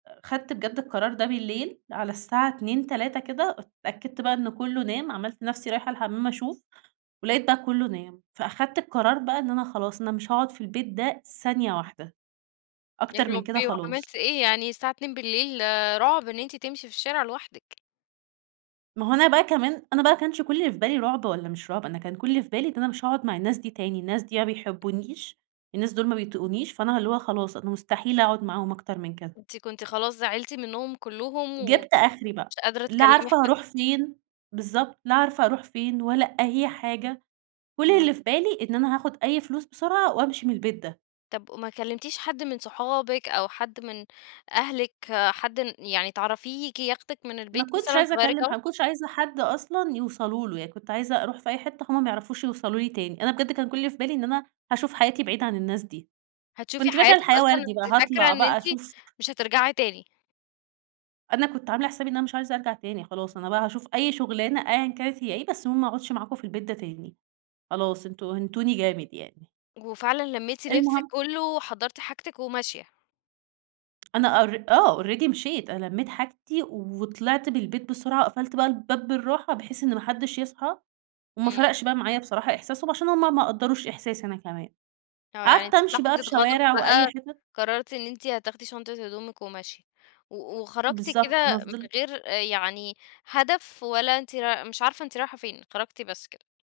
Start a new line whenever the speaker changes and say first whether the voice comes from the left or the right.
right: أ خدت بجد القرار ده بالليل، على الساعة 02:00، 03:00 كده، اتأكدت بقى إنه كُلّه نام، عملت نفسي رايحة الحَمَّام أشوف، ولقيت بقى كُلُّه نام، فأخدت القرار بقى إن أنا خلاص أنا مش هاقعد في البيت ده ثانية واحدة،
left: يا
right: أكتر من كده
left: رَبِّي!
right: خلاص.
left: وعملتِ إيه؟ يعني الساعة 02:00 رعب إن أنتِ تمشي في الشارع لوحدِك.
right: ما هو أنا بقى كمان أنا بقى ما كانش كُلّ اللي في بالي رعُب والّا مش رعُب، أنا كان كُلّ اللي في بالي إن أنا مش هاقعد مع الناس دي تاني، الناس دي يا ما بيحبونيش، الناس دول ما بيطيقونيش، فأنا اللي هو خلاص أنا مستحيل أقعد معاهم أكتر من كده.
left: أنتِ كنتِ خلاص زعلتِ منهم كُلُّهم، و
right: جِبت آخِري بقى،
left: مش قادرة
right: لا
left: تكلِّمي
right: عارفة
left: حد.
right: هاروح فين بالضبط، لا عارفة هاروح فين، ولا أي حاجة، كُلّ
left: امم.
right: اللي في بالي إن أنا هاخد أي فلوس بسرعة وأمشي من البيت ده.
left: طَب وما كلمتيش حد من صحابِك، أو حد من أهلِك حد ن يعني تعرفيه ييجي ياخدِك من
right: ما
left: البيت
right: كنتش
left: مثلًا
right: عايزة
left: تغيّري
right: أكلم
left: جو؟
right: حد ما كنتش عايزة حد أصلًا يوصلوا له، يعني كنت عايزة أروح في أي حِتّة هُم ما يعرفوش يوصلوا لي تاني، أنا بجد كان كُلّ اللي في بالي إن أنا هاشوف حياتي بعيد عن الناس دي،
left: هتشوفي
right: كنت فاكرة
left: حياتِك
right: الحياة
left: أصلًا!
right: وردي بقى
left: أنتِ فاكرة
right: هاطلع
left: إن
right: بقى
left: أنتِ
right: أشوف
left: مش هترجعي تاني؟
right: أنا كنت عاملة حسابي إن أنا مش عايزة أرجع تاني خلاص، أنا بقى هاشوف أي شُغلانة أيًا كانت هي إيه، بس المهم ما أقعدش معاكم في البيت ده تاني، خلاص أنتم هِنتوني جامد يعني.
left: وفعلًا لميتِ لبسِك
right: المهم
left: كُلُّه، وحَضَّرتِ حاجتِك وماشية؟
right: أنا أر آه، Already مشيت، أنا لميت حاجتي وطلعت من البيت بسرعة، وقفلت بقى الباب بالراحة، بحيث إن ما حدش يصحى، وما
left: امم.
right: فرقش بقى معايا بصراحة إحساسهم، عشان هُم ما قَدَّروش إحساسي أنا كمان.
left: آه، يعني
right: قعدت
left: في
right: أمشي
left: لحظة
right: بقى في
left: غضب
right: شوارع وأي
left: بقى،
right: حتت
left: قررتِ إن أنتِ هتاخدي شنطة هدومِك وماشية، و وخرجتِ
right: بالضبط أنا
left: كده من
right: فضِلت
left: غير آآ يعني هدف، ولا أنتِ راي مش عارفة أنتِ رايحة فين، خرجتِ بس كده.